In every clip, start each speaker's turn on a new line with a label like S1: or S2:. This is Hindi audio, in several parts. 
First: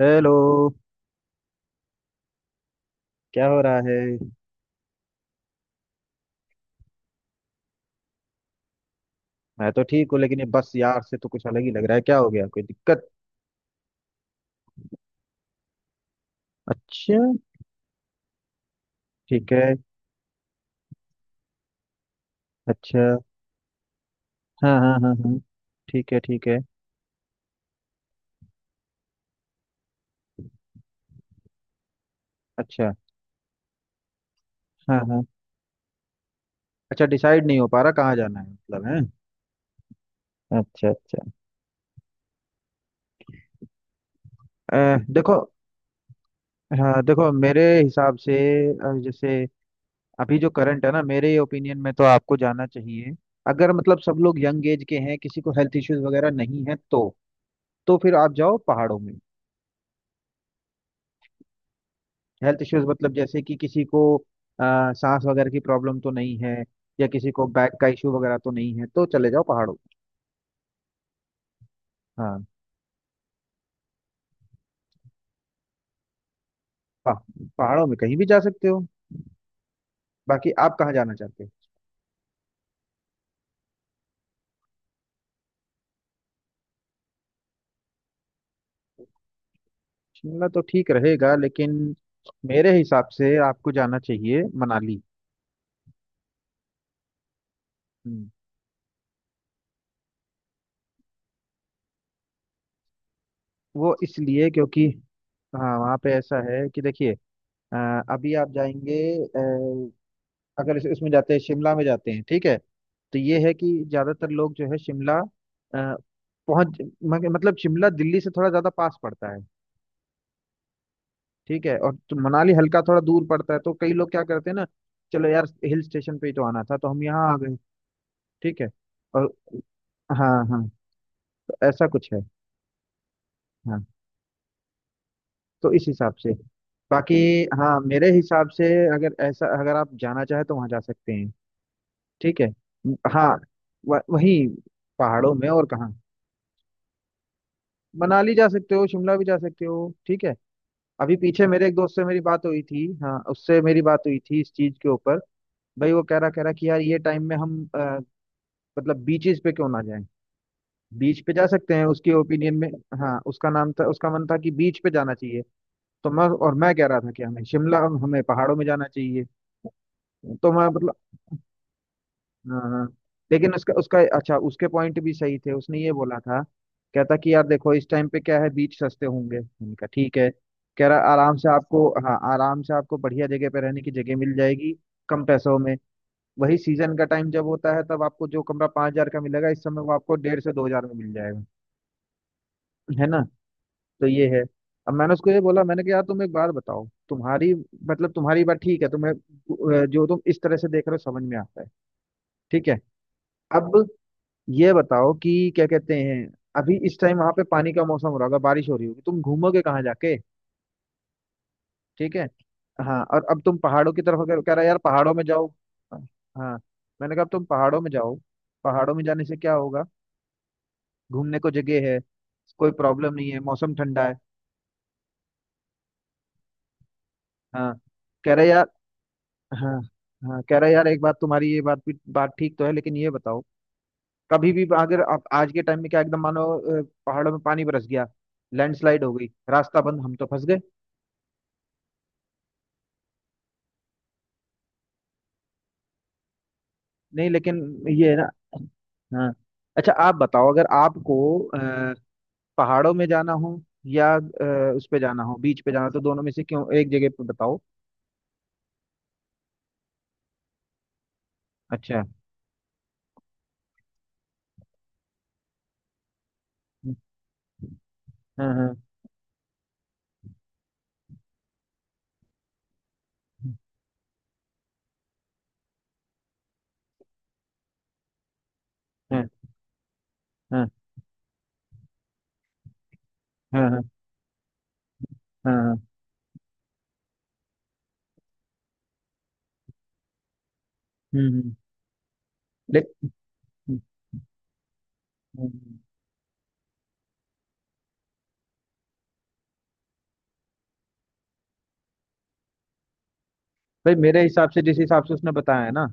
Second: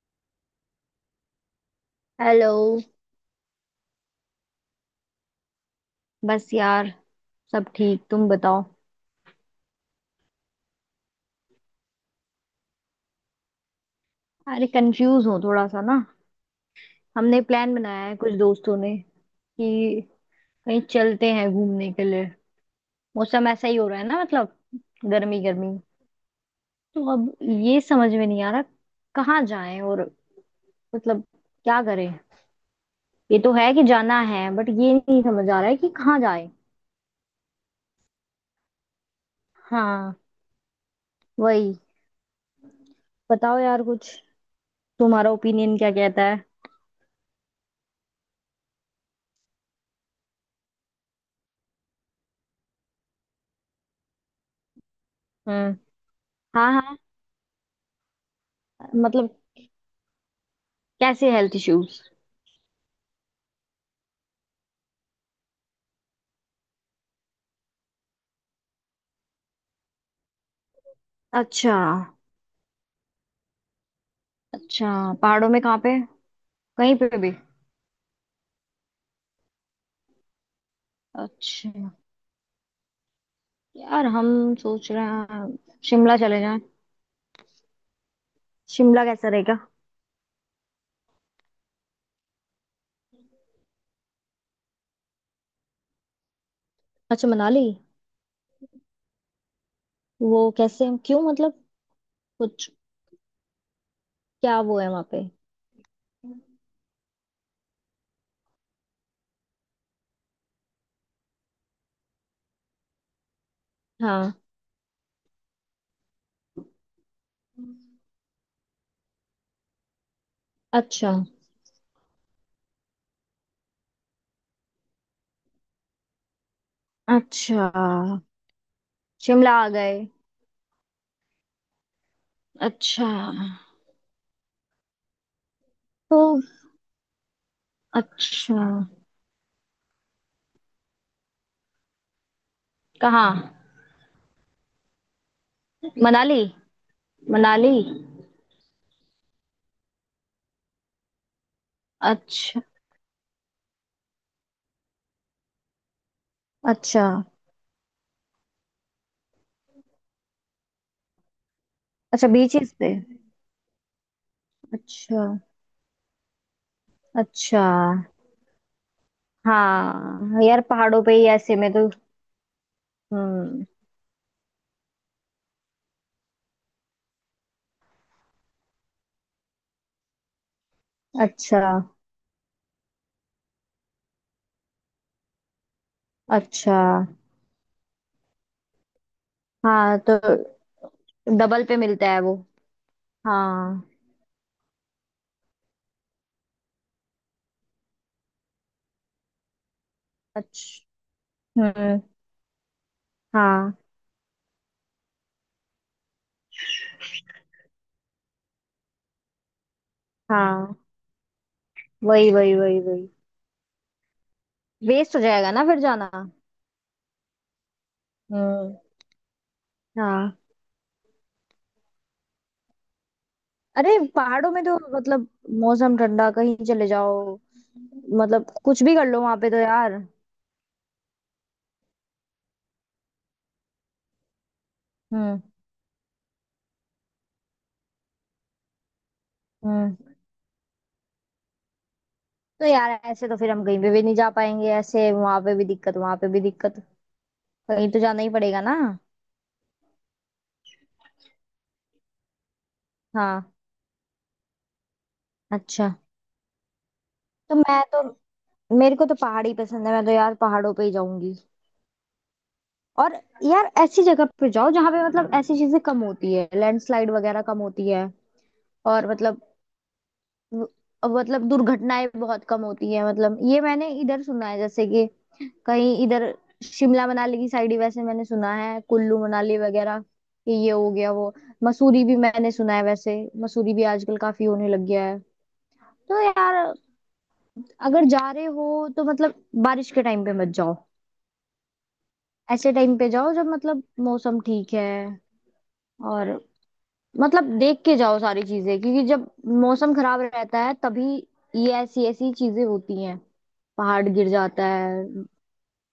S1: हेलो।
S2: हेलो।
S1: क्या हो रहा है?
S2: बस यार। सब ठीक? तुम बताओ।
S1: मैं तो ठीक हूँ लेकिन ये बस यार से तो कुछ अलग ही लग रहा है। क्या हो गया? कोई दिक्कत?
S2: अरे कंफ्यूज हूँ थोड़ा सा ना।
S1: अच्छा।
S2: हमने प्लान बनाया है कुछ दोस्तों ने
S1: ठीक है।
S2: कि कहीं चलते हैं घूमने के लिए।
S1: अच्छा।
S2: मौसम ऐसा ही हो रहा है ना, मतलब
S1: हाँ, हाँ, हाँ, हाँ।
S2: गर्मी गर्मी।
S1: ठीक है, ठीक है।
S2: तो अब ये समझ में नहीं आ रहा कहाँ जाएं, और मतलब क्या करें।
S1: अच्छा।
S2: ये तो है कि जाना है बट ये
S1: हाँ, हाँ।
S2: नहीं समझ आ रहा है कि कहाँ जाएं।
S1: अच्छा, डिसाइड नहीं हो पा रहा कहाँ जाना है मतलब है।
S2: हाँ,
S1: अच्छा, अच्छा।
S2: वही। बताओ यार कुछ, तुम्हारा
S1: देखो,
S2: ओपिनियन क्या कहता है।
S1: हाँ देखो, मेरे हिसाब से जैसे अभी जो करंट है ना, मेरे ओपिनियन में तो आपको जाना चाहिए। अगर मतलब सब लोग यंग एज के हैं, किसी को
S2: हम्म।
S1: हेल्थ इश्यूज वगैरह नहीं
S2: हाँ
S1: है
S2: हाँ।
S1: तो फिर आप जाओ पहाड़ों में।
S2: मतलब कैसे हेल्थ इश्यूज?
S1: हेल्थ इश्यूज मतलब जैसे कि किसी को अ, सांस वगैरह की प्रॉब्लम तो नहीं है, या किसी को बैक का इशू वगैरह तो नहीं है, तो चले जाओ पहाड़ों।
S2: अच्छा।
S1: हाँ।
S2: अच्छा, पहाड़ों में कहाँ पे? कहीं
S1: पा,
S2: पे भी?
S1: पहाड़ों में कहीं भी जा सकते हो। बाकी आप कहाँ जाना चाहते हो?
S2: अच्छा। यार हम सोच रहे हैं शिमला चले जाएं। शिमला कैसा रहेगा?
S1: शिमला तो ठीक रहेगा लेकिन मेरे हिसाब से आपको जाना चाहिए मनाली।
S2: अच्छा, मनाली।
S1: हम्म,
S2: वो कैसे, क्यों, मतलब कुछ
S1: वो इसलिए
S2: क्या वो
S1: क्योंकि
S2: है वहाँ पे?
S1: हाँ, वहाँ पे ऐसा है कि देखिए, अ, अभी आप जाएंगे, अगर इसमें जाते हैं, शिमला में जाते हैं, ठीक है? तो ये है कि ज्यादातर
S2: हाँ।
S1: लोग जो है शिमला पहुंच, मतलब शिमला दिल्ली से थोड़ा ज्यादा पास पड़ता है।
S2: अच्छा।
S1: ठीक है? और तो मनाली हल्का थोड़ा दूर पड़ता है, तो कई लोग क्या करते हैं ना, चलो यार हिल स्टेशन पे ही तो आना था तो हम यहाँ आ गए।
S2: अच्छा,
S1: ठीक है? और
S2: शिमला आ गए।
S1: हाँ, हाँ, तो ऐसा कुछ है।
S2: अच्छा।
S1: हाँ, तो इस हिसाब
S2: तो?
S1: से बाकी हाँ, मेरे हिसाब
S2: अच्छा।
S1: से अगर ऐसा, अगर आप जाना चाहे तो वहाँ जा सकते हैं। ठीक है? हाँ,
S2: कहाँ?
S1: वही पहाड़ों में, और कहाँ?
S2: मनाली। मनाली।
S1: मनाली जा सकते हो, शिमला भी जा सकते हो। ठीक है? अभी पीछे मेरे एक दोस्त से मेरी बात
S2: अच्छा।
S1: हुई थी, हाँ, उससे मेरी बात हुई थी इस चीज के ऊपर। भाई वो कह रहा कि यार ये
S2: अच्छा।
S1: टाइम में हम मतलब बीचेस पे क्यों ना जाएं, बीच पे जा सकते हैं उसकी
S2: अच्छा,
S1: ओपिनियन में।
S2: बीचेस पे?
S1: हाँ, उसका नाम था, उसका मन था कि बीच पे जाना
S2: अच्छा।
S1: चाहिए। तो मैं, और मैं कह रहा था कि हमें
S2: अच्छा।
S1: शिमला, हमें पहाड़ों में जाना चाहिए।
S2: हाँ
S1: तो
S2: यार,
S1: मैं
S2: पहाड़ों पे ही
S1: मतलब
S2: ऐसे में तो।
S1: हाँ, हाँ, लेकिन
S2: हम्म।
S1: उसका उसका अच्छा उसके पॉइंट भी सही थे, उसने ये बोला था, कहता कि यार देखो इस टाइम पे क्या है, बीच सस्ते होंगे। मैंने कहा ठीक है, कह रहा आराम से
S2: अच्छा।
S1: आपको, हाँ आराम से आपको बढ़िया जगह पे रहने की जगह मिल जाएगी कम पैसों में। वही
S2: अच्छा।
S1: सीजन का टाइम जब होता है तब आपको जो कमरा 5,000 का मिलेगा, इस समय वो
S2: हाँ
S1: आपको
S2: तो
S1: 1,500 से 2,000 में मिल जाएगा।
S2: डबल पे मिलता है वो।
S1: है ना?
S2: हाँ।
S1: तो ये है। अब मैंने उसको ये बोला, मैंने कहा यार तुम एक बात बताओ, तुम्हारी मतलब तुम्हारी बात ठीक है, तुम्हें जो तुम इस तरह से देख रहे हो
S2: अच्छा।
S1: समझ में आता है,
S2: हम्म।
S1: ठीक है।
S2: हाँ
S1: अब ये बताओ कि क्या कहते हैं, अभी इस टाइम वहां पे पानी का मौसम हो रहा होगा, बारिश हो रही होगी, तुम घूमोगे कहाँ जाके?
S2: हाँ।
S1: ठीक है?
S2: वही वही वही
S1: हाँ,
S2: वही।
S1: और अब तुम पहाड़ों की तरफ अगर कह रहा है, यार पहाड़ों
S2: वेस्ट हो
S1: में जाओ।
S2: जाएगा ना फिर जाना।
S1: हाँ, मैंने कहा अब तुम पहाड़ों में जाओ।
S2: हम्म।
S1: पहाड़ों में जाने से क्या होगा?
S2: हाँ।
S1: घूमने को जगह है, कोई प्रॉब्लम नहीं है, मौसम
S2: अरे
S1: ठंडा है।
S2: पहाड़ों में तो मतलब, मौसम ठंडा, कहीं चले जाओ।
S1: हाँ, कह रहे
S2: मतलब
S1: यार
S2: कुछ भी कर लो वहां पे तो
S1: हाँ,
S2: यार।
S1: हाँ, कह रहे यार एक बात, तुम्हारी ये बात भी बात ठीक तो है, लेकिन ये बताओ, कभी भी अगर आप
S2: हम्म।
S1: आज के टाइम में क्या एकदम मानो पहाड़ों में पानी बरस गया, लैंडस्लाइड हो गई, रास्ता
S2: हम्म।
S1: बंद, हम तो फंस गए।
S2: तो यार ऐसे तो फिर हम कहीं पे भी नहीं जा पाएंगे। ऐसे वहां पे भी दिक्कत, वहां पे भी दिक्कत।
S1: नहीं लेकिन
S2: कहीं तो
S1: ये है
S2: जाना
S1: ना।
S2: ही पड़ेगा ना।
S1: हाँ। अच्छा आप बताओ, अगर आपको पहाड़ों में जाना
S2: हाँ।
S1: हो, या उस पे जाना हो, बीच पे जाना हो,
S2: अच्छा।
S1: तो दोनों में से क्यों एक जगह पे
S2: तो
S1: बताओ।
S2: मैं तो मेरे को तो पहाड़ ही पसंद है, मैं तो यार पहाड़ों पे ही जाऊंगी।
S1: अच्छा।
S2: और यार ऐसी जगह पे जाओ जहाँ पे मतलब ऐसी चीजें कम होती है,
S1: हम्म,
S2: लैंडस्लाइड वगैरह कम होती है।
S1: हाँ, हाँ,
S2: और मतलब, मतलब दुर्घटनाएं बहुत कम होती है। मतलब ये मैंने इधर सुना है, जैसे कि कहीं इधर शिमला मनाली की साइड ही, वैसे मैंने सुना है कुल्लू
S1: हाँ,
S2: मनाली वगैरह कि
S1: हाँ,
S2: ये हो गया वो। मसूरी भी मैंने सुना है वैसे,
S1: हाँ,
S2: मसूरी
S1: हाँ।
S2: भी आजकल काफी होने लग गया है।
S1: हाँ।
S2: तो यार अगर जा रहे हो तो मतलब बारिश के टाइम पे मत जाओ,
S1: हम्म हम्म
S2: ऐसे
S1: ले-
S2: टाइम पे जाओ जब
S1: हम्म,
S2: मतलब मौसम ठीक है।
S1: हम्म।
S2: और मतलब देख के जाओ सारी चीजें, क्योंकि जब मौसम खराब रहता है तभी ये ऐसी ऐसी चीजें होती हैं,
S1: भाई
S2: पहाड़
S1: मेरे
S2: गिर
S1: हिसाब से
S2: जाता
S1: जिस
S2: है।
S1: हिसाब से उसने बताया है ना,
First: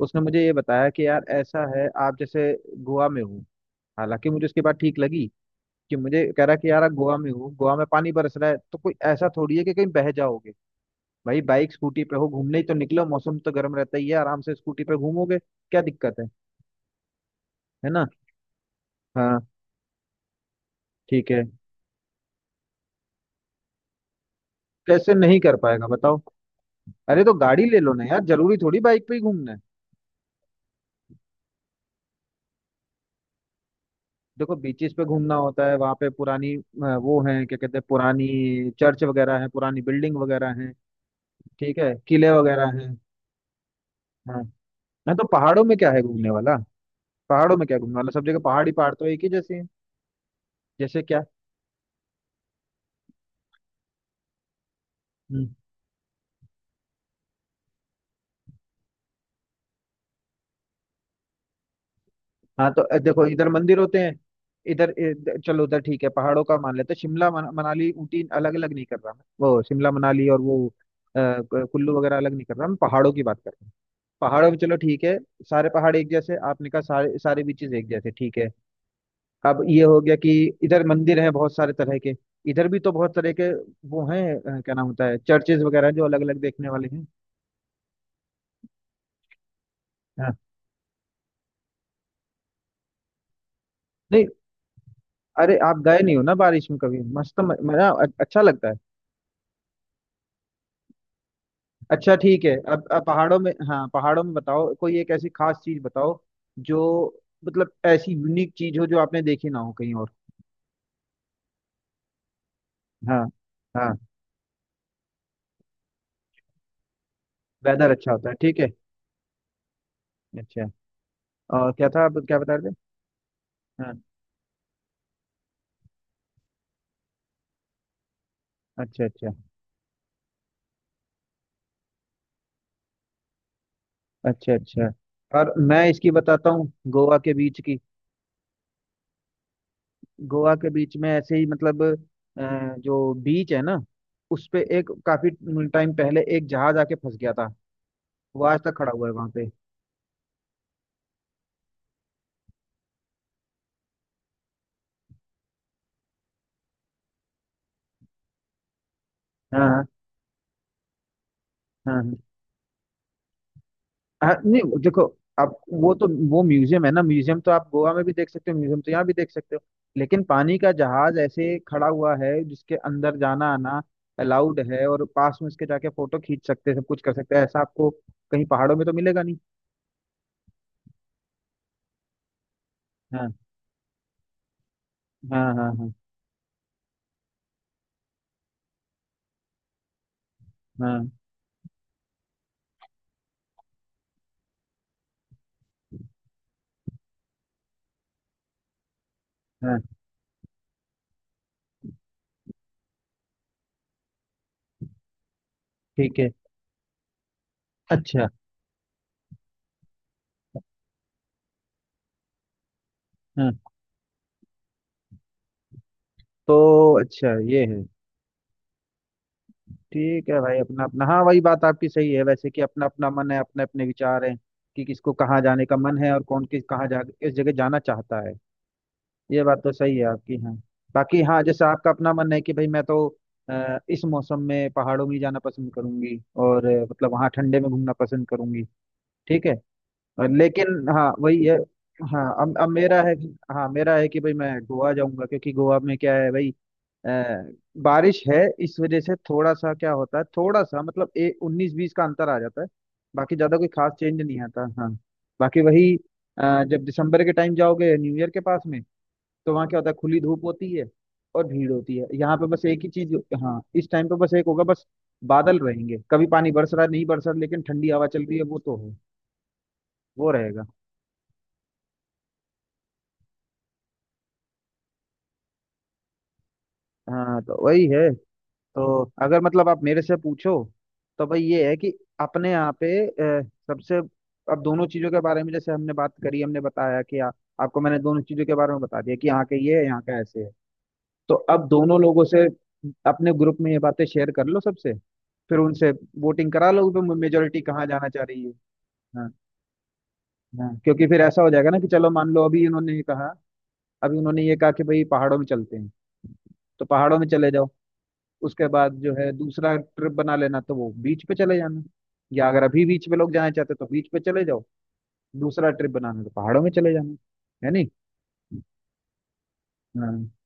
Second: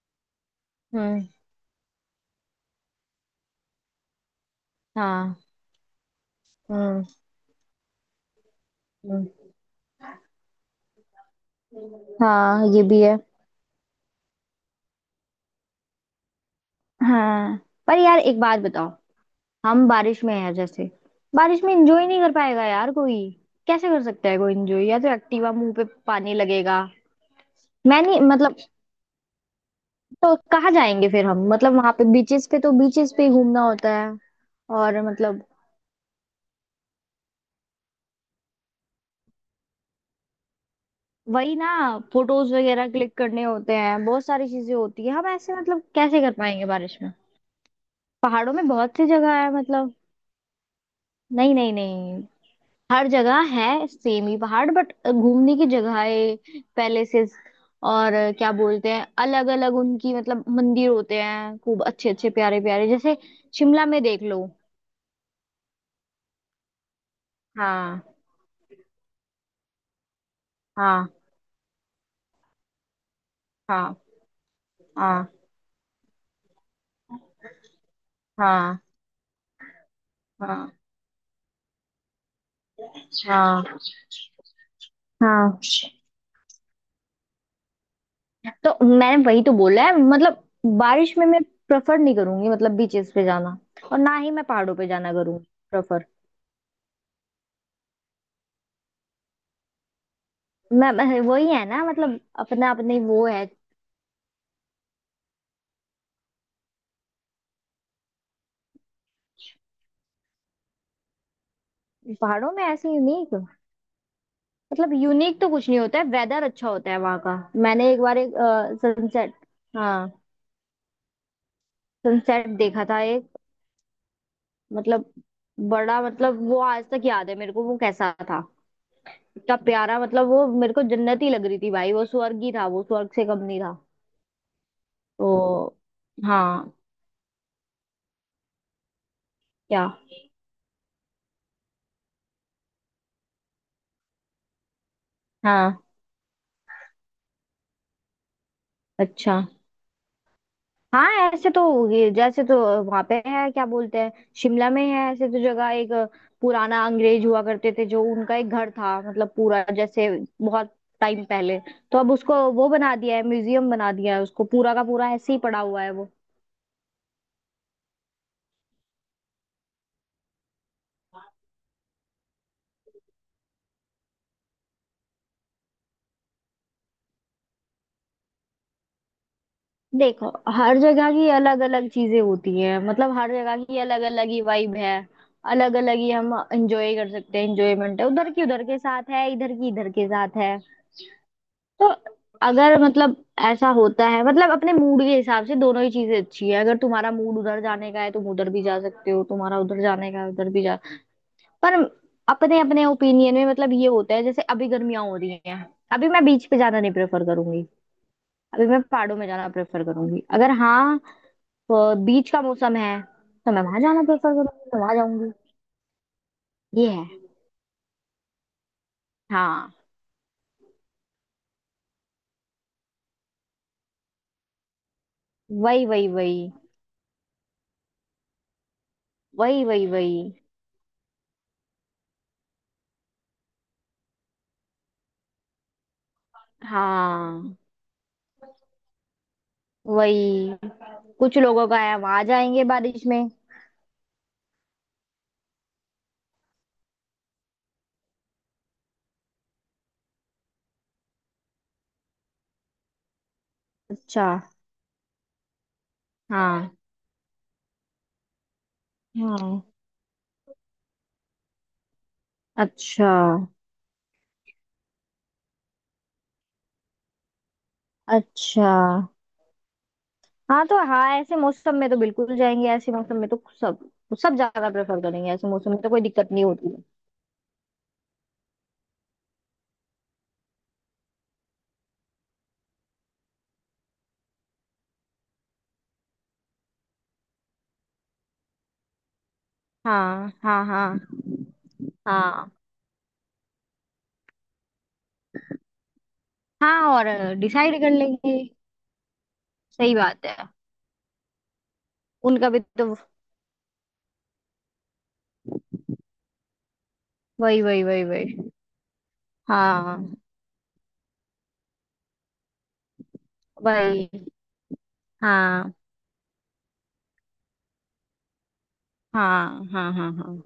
S1: उसने मुझे ये बताया कि यार
S2: हम्म
S1: ऐसा है, आप जैसे गोवा में हो, हालांकि मुझे उसकी बात ठीक लगी,
S2: हाँ।
S1: कि मुझे कह रहा कि यार आप
S2: हम्म
S1: गोवा में हो, गोवा में पानी बरस रहा है, तो कोई
S2: हम्म,
S1: ऐसा थोड़ी है कि कहीं बह जाओगे। भाई बाइक स्कूटी पे हो, घूमने ही
S2: हाँ
S1: तो
S2: ये भी
S1: निकलो,
S2: है।
S1: मौसम तो गर्म रहता ही है, आराम से स्कूटी पे घूमोगे, क्या दिक्कत है?
S2: हाँ।
S1: है
S2: पर
S1: ना?
S2: यार एक बात बताओ,
S1: हाँ,
S2: हम बारिश में हैं जैसे।
S1: ठीक है।
S2: बारिश में एंजॉय नहीं कर पाएगा यार कोई, कैसे कर सकता है कोई एंजॉय? या तो
S1: कैसे नहीं
S2: एक्टिवा,
S1: कर
S2: मुंह पे
S1: पाएगा बताओ?
S2: पानी लगेगा।
S1: अरे तो गाड़ी ले लो
S2: मैं
S1: ना यार,
S2: नहीं,
S1: जरूरी
S2: मतलब
S1: थोड़ी बाइक पे ही घूमना है।
S2: तो कहाँ जाएंगे फिर हम, मतलब वहां पे बीचेस पे तो बीचेस पे ही घूमना होता है।
S1: देखो बीचेस
S2: और
S1: पे घूमना
S2: मतलब
S1: होता है, वहां पे पुरानी वो है, क्या कहते हैं, पुरानी चर्च वगैरह है, पुरानी बिल्डिंग वगैरह है,
S2: वही ना,
S1: ठीक है किले
S2: फोटोज
S1: वगैरह
S2: वगैरह
S1: हैं।
S2: क्लिक करने होते हैं, बहुत
S1: हाँ,
S2: सारी चीजें होती है,
S1: ना
S2: हम
S1: तो
S2: ऐसे
S1: पहाड़ों में
S2: मतलब
S1: क्या है
S2: कैसे
S1: घूमने
S2: कर
S1: वाला?
S2: पाएंगे बारिश में।
S1: पहाड़ों में क्या घूमने वाला, सब जगह
S2: पहाड़ों
S1: पहाड़
S2: में
S1: ही पहाड़,
S2: बहुत
S1: तो
S2: सी
S1: एक ही
S2: जगह है
S1: जैसे हैं।
S2: मतलब।
S1: जैसे क्या?
S2: नहीं नहीं नहीं, हर जगह है सेम ही पहाड़ बट
S1: हम्म।
S2: घूमने की जगहें, पैलेसेस और क्या बोलते हैं, अलग अलग उनकी, मतलब मंदिर होते हैं खूब अच्छे अच्छे, प्यारे
S1: हाँ तो
S2: प्यारे जैसे
S1: देखो इधर मंदिर
S2: शिमला
S1: होते
S2: में
S1: हैं,
S2: देख लो।
S1: इधर इधर- चलो उधर, ठीक है पहाड़ों का मान लेते हैं। शिमला, मनाली,
S2: हाँ
S1: ऊटी, अलग अलग नहीं कर रहा मैं, वो शिमला मनाली और वो
S2: हाँ
S1: कुल्लू वगैरह अलग नहीं कर रहा मैं, पहाड़ों की बात कर रहा हूँ।
S2: हाँ
S1: पहाड़ों में चलो ठीक है।
S2: हाँ।
S1: सारे पहाड़ एक जैसे आपने कहा, सारे सारे बीचेस एक जैसे, ठीक है।
S2: हाँ
S1: अब ये हो गया कि
S2: हाँ
S1: इधर मंदिर हैं बहुत सारे तरह के, इधर भी तो बहुत तरह के
S2: हाँ
S1: वो हैं। क्या नाम होता है,
S2: हाँ।
S1: चर्चेज वगैरह हैं, जो अलग अलग देखने वाले हैं।
S2: तो मैंने वही तो बोला है
S1: हाँ।
S2: मतलब, बारिश में मैं प्रेफर नहीं करूंगी मतलब बीचेस पे जाना, और ना
S1: नहीं,
S2: ही मैं पहाड़ों पे जाना करूंगी
S1: अरे आप गए
S2: प्रेफर।
S1: नहीं हो ना बारिश में कभी, मस्त मजा अच्छा लगता है।
S2: वही है ना
S1: अच्छा
S2: मतलब,
S1: ठीक है,
S2: अपना अपने
S1: अब
S2: वो
S1: पहाड़ों
S2: है।
S1: में हाँ, पहाड़ों में बताओ कोई एक ऐसी खास चीज बताओ जो, मतलब ऐसी यूनिक चीज हो जो आपने देखी ना हो कहीं और।
S2: पहाड़ों में ऐसे
S1: हाँ,
S2: यूनिक?
S1: हाँ।
S2: मतलब यूनिक तो कुछ नहीं होता है, वेदर अच्छा होता है वहां का।
S1: वेदर
S2: मैंने एक
S1: अच्छा
S2: बार
S1: होता
S2: एक
S1: है, ठीक है।
S2: सनसेट, हाँ,
S1: अच्छा, और क्या था आप क्या
S2: सनसेट
S1: बता रहे थे?
S2: देखा था एक,
S1: हाँ।
S2: मतलब बड़ा, मतलब वो आज तक याद है मेरे को वो कैसा था।
S1: अच्छा, अच्छा।
S2: इतना प्यारा, मतलब वो मेरे को जन्नत ही लग रही थी भाई, वो स्वर्ग ही था, वो स्वर्ग से कम नहीं था।
S1: अच्छा, अच्छा। और
S2: तो
S1: मैं इसकी बताता हूँ
S2: हाँ।
S1: गोवा के बीच की।
S2: क्या?
S1: गोवा के बीच में ऐसे ही, मतलब जो बीच है ना, उस पे एक काफी
S2: हाँ।
S1: टाइम पहले एक जहाज आके फंस गया था, वो आज तक खड़ा हुआ है वहां
S2: अच्छा।
S1: पे।
S2: हाँ ऐसे तो, ये जैसे तो वहां पे है क्या बोलते हैं, शिमला में है ऐसे तो जगह एक, पुराना अंग्रेज हुआ करते थे जो, उनका एक घर था मतलब
S1: हाँ,
S2: पूरा
S1: हाँ,
S2: जैसे बहुत टाइम पहले।
S1: हाँ।
S2: तो अब
S1: हाँ।
S2: उसको वो बना दिया है, म्यूजियम बना दिया है
S1: हाँ
S2: उसको, पूरा
S1: नहीं
S2: का
S1: देखो,
S2: पूरा ऐसे ही
S1: आप
S2: पड़ा हुआ है
S1: वो तो,
S2: वो।
S1: वो म्यूजियम है ना, म्यूजियम तो आप गोवा में भी देख सकते हो, म्यूजियम तो यहाँ भी देख सकते हो, लेकिन पानी का जहाज ऐसे खड़ा हुआ है जिसके अंदर जाना आना अलाउड है, और पास में उसके जाके फोटो खींच सकते हैं, सब कुछ कर सकते हैं, ऐसा आपको कहीं पहाड़ों में तो मिलेगा नहीं।
S2: देखो हर जगह की अलग अलग चीजें होती हैं, मतलब हर
S1: हाँ,
S2: जगह की अलग अलग ही वाइब है,
S1: हाँ, हाँ,
S2: अलग
S1: हाँ,
S2: अलग ही हम एंजॉय कर सकते हैं। एंजॉयमेंट है उधर की उधर के साथ है, इधर की इधर के साथ है।
S1: हाँ,
S2: तो अगर मतलब, ऐसा होता है मतलब अपने मूड के हिसाब से, दोनों ही चीजें अच्छी है। अगर तुम्हारा मूड उधर जाने का है तुम उधर भी जा सकते हो, तुम्हारा
S1: हाँ।
S2: उधर जाने का है उधर भी जा। पर अपने अपने ओपिनियन में मतलब ये होता है, जैसे अभी गर्मियां हो रही हैं, अभी
S1: ठीक
S2: मैं
S1: है।
S2: बीच पे जाना नहीं प्रेफर करूंगी,
S1: अच्छा।
S2: अभी मैं पहाड़ों में जाना प्रेफर करूंगी। अगर हाँ बीच का मौसम है
S1: हाँ,
S2: तो मैं वहां जाना प्रेफर करूंगी तो वहां जाऊंगी।
S1: तो
S2: ये है।
S1: अच्छा ये है।
S2: हाँ।
S1: ठीक है भाई, अपना अपना, हाँ वही बात आपकी सही है वैसे, कि अपना अपना मन है, अपने अपने विचार हैं, कि किसको कहाँ जाने का
S2: वही
S1: मन
S2: वही
S1: है, और
S2: वही
S1: कौन किस कहाँ जा, किस जगह जाना चाहता है। ये बात
S2: वही।
S1: तो
S2: वही
S1: सही है
S2: वही।
S1: आपकी, हाँ। बाकी हाँ, जैसे आपका अपना मन है कि भाई मैं तो इस मौसम में पहाड़ों में ही जाना पसंद करूंगी, और मतलब वहाँ
S2: हाँ।
S1: ठंडे में घूमना पसंद करूंगी। ठीक है। और
S2: वही।
S1: लेकिन हाँ
S2: कुछ
S1: वही है।
S2: लोगों का है वहां
S1: हाँ, अब
S2: जाएंगे
S1: अब मेरा
S2: बारिश
S1: है
S2: में।
S1: हाँ, मेरा है कि भाई मैं गोवा जाऊंगा क्योंकि गोवा में क्या है भाई, अ, बारिश है, इस वजह से थोड़ा सा क्या होता है, थोड़ा सा मतलब ए उन्नीस बीस का अंतर आ जाता है, बाकी ज्यादा कोई खास चेंज
S2: अच्छा।
S1: नहीं आता। हाँ, बाकी वही
S2: हाँ
S1: जब दिसंबर के टाइम जाओगे न्यू ईयर के पास में, तो
S2: हाँ।
S1: वहाँ क्या होता है खुली धूप होती है और भीड़ होती है, यहाँ पे बस एक ही
S2: अच्छा।
S1: चीज। हाँ, इस टाइम पे बस एक होगा, बस बादल रहेंगे, कभी पानी बरस रहा है, नहीं बरस रहा, लेकिन ठंडी हवा चल रही है वो
S2: अच्छा।
S1: तो है, वो रहेगा।
S2: हाँ तो, हाँ ऐसे मौसम में तो बिल्कुल जाएंगे, ऐसे मौसम में तो सब, सब ज्यादा प्रेफर करेंगे, ऐसे मौसम में तो कोई दिक्कत नहीं होती है।
S1: हाँ, तो वही है। तो अगर मतलब आप मेरे से पूछो, तो भाई ये है कि अपने यहाँ पे अ, सबसे, अब दोनों चीजों के बारे में जैसे हमने बात करी, हमने बताया कि आ, आपको मैंने दोनों चीजों के बारे में बता दिया कि यहाँ के ये है, यहाँ का
S2: हाँ
S1: ऐसे है।
S2: हाँ हाँ
S1: तो अब दोनों लोगों से
S2: हाँ।
S1: अपने ग्रुप में ये बातें शेयर कर लो सबसे, फिर उनसे वोटिंग करा
S2: हाँ
S1: लो, तो
S2: और
S1: मेजोरिटी
S2: डिसाइड
S1: कहाँ
S2: कर
S1: जाना चाह
S2: लेंगे।
S1: रही है। हाँ,
S2: सही बात है।
S1: हाँ, क्योंकि फिर ऐसा हो जाएगा ना कि चलो, मान लो
S2: उनका भी
S1: अभी उन्होंने
S2: तो।
S1: ये कहा, अभी उन्होंने ये कहा कि भाई पहाड़ों में चलते हैं, तो पहाड़ों में चले
S2: वही
S1: जाओ।
S2: वही वही वही।
S1: उसके बाद जो है दूसरा ट्रिप
S2: हाँ
S1: बना लेना तो वो बीच पे चले जाना। या अगर अभी बीच पे लोग जाना चाहते हैं, तो बीच
S2: वही।
S1: पे चले जाओ, दूसरा
S2: हाँ
S1: ट्रिप बनाना तो पहाड़ों में चले जाना। है नहीं?
S2: हाँ हाँ हाँ।
S1: हाँ,
S2: हाँ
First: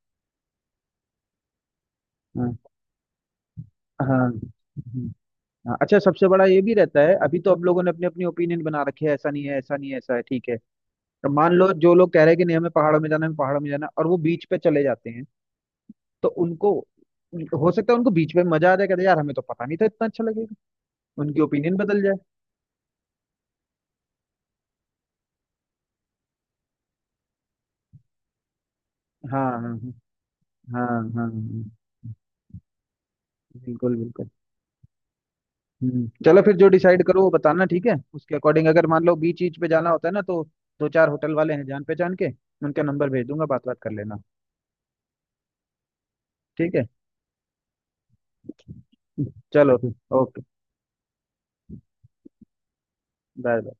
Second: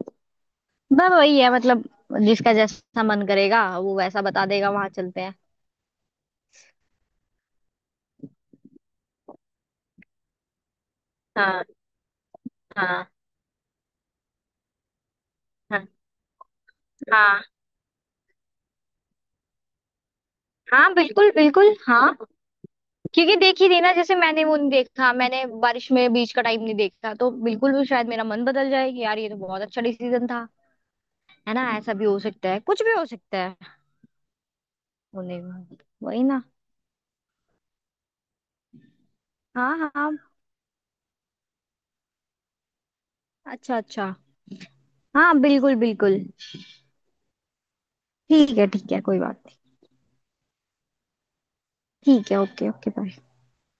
S2: बस वही है मतलब, जिसका
S1: हाँ,
S2: जैसा मन करेगा वो
S1: हाँ,
S2: वैसा बता देगा, वहां चलते हैं।
S1: हाँ, अच्छा। सबसे बड़ा ये भी रहता है, अभी तो अब लोगों ने अपनी अपनी ओपिनियन बना रखी है, ऐसा नहीं है, ऐसा नहीं है ऐसा है ठीक है। तो मान
S2: हाँ
S1: लो जो लोग कह रहे हैं कि नहीं हमें पहाड़ों में
S2: हाँ
S1: जाना, हमें पहाड़ों में जाना, और वो बीच पे चले जाते हैं,
S2: हाँ
S1: तो उनको
S2: हाँ।
S1: हो सकता है उनको बीच में मजा आ जाए, कहते हैं, यार हमें तो पता नहीं था इतना अच्छा लगेगा,
S2: हाँ बिल्कुल
S1: उनकी
S2: बिल्कुल।
S1: ओपिनियन बदल
S2: हाँ
S1: जाए।
S2: क्योंकि देख ही देना, जैसे मैंने वो नहीं देखा, मैंने बारिश में बीच का टाइम नहीं देखा, तो बिल्कुल भी शायद मेरा मन बदल जाए कि यार ये तो
S1: हाँ, हाँ,
S2: बहुत
S1: हाँ।
S2: अच्छा डिसीजन था।
S1: हाँ, हाँ, हाँ,
S2: है ना, ऐसा भी हो सकता है, कुछ भी हो सकता है
S1: बिल्कुल बिल्कुल।
S2: होने में।
S1: हम्म,
S2: वही
S1: चलो
S2: ना।
S1: फिर जो डिसाइड करो वो बताना, ठीक है? उसके अकॉर्डिंग अगर मान लो बीच बीच पे जाना
S2: हाँ
S1: होता
S2: हाँ।
S1: है ना, तो दो चार होटल वाले हैं जान पहचान के, उनका नंबर भेज दूंगा, बात
S2: अच्छा
S1: बात कर
S2: अच्छा।
S1: लेना।
S2: हाँ बिल्कुल बिल्कुल।
S1: ठीक है।
S2: ठीक है। ठीक है कोई बात नहीं।
S1: चलो फिर, ओके,
S2: ठीक है। Okay. Okay, bye.
S1: Bye bye.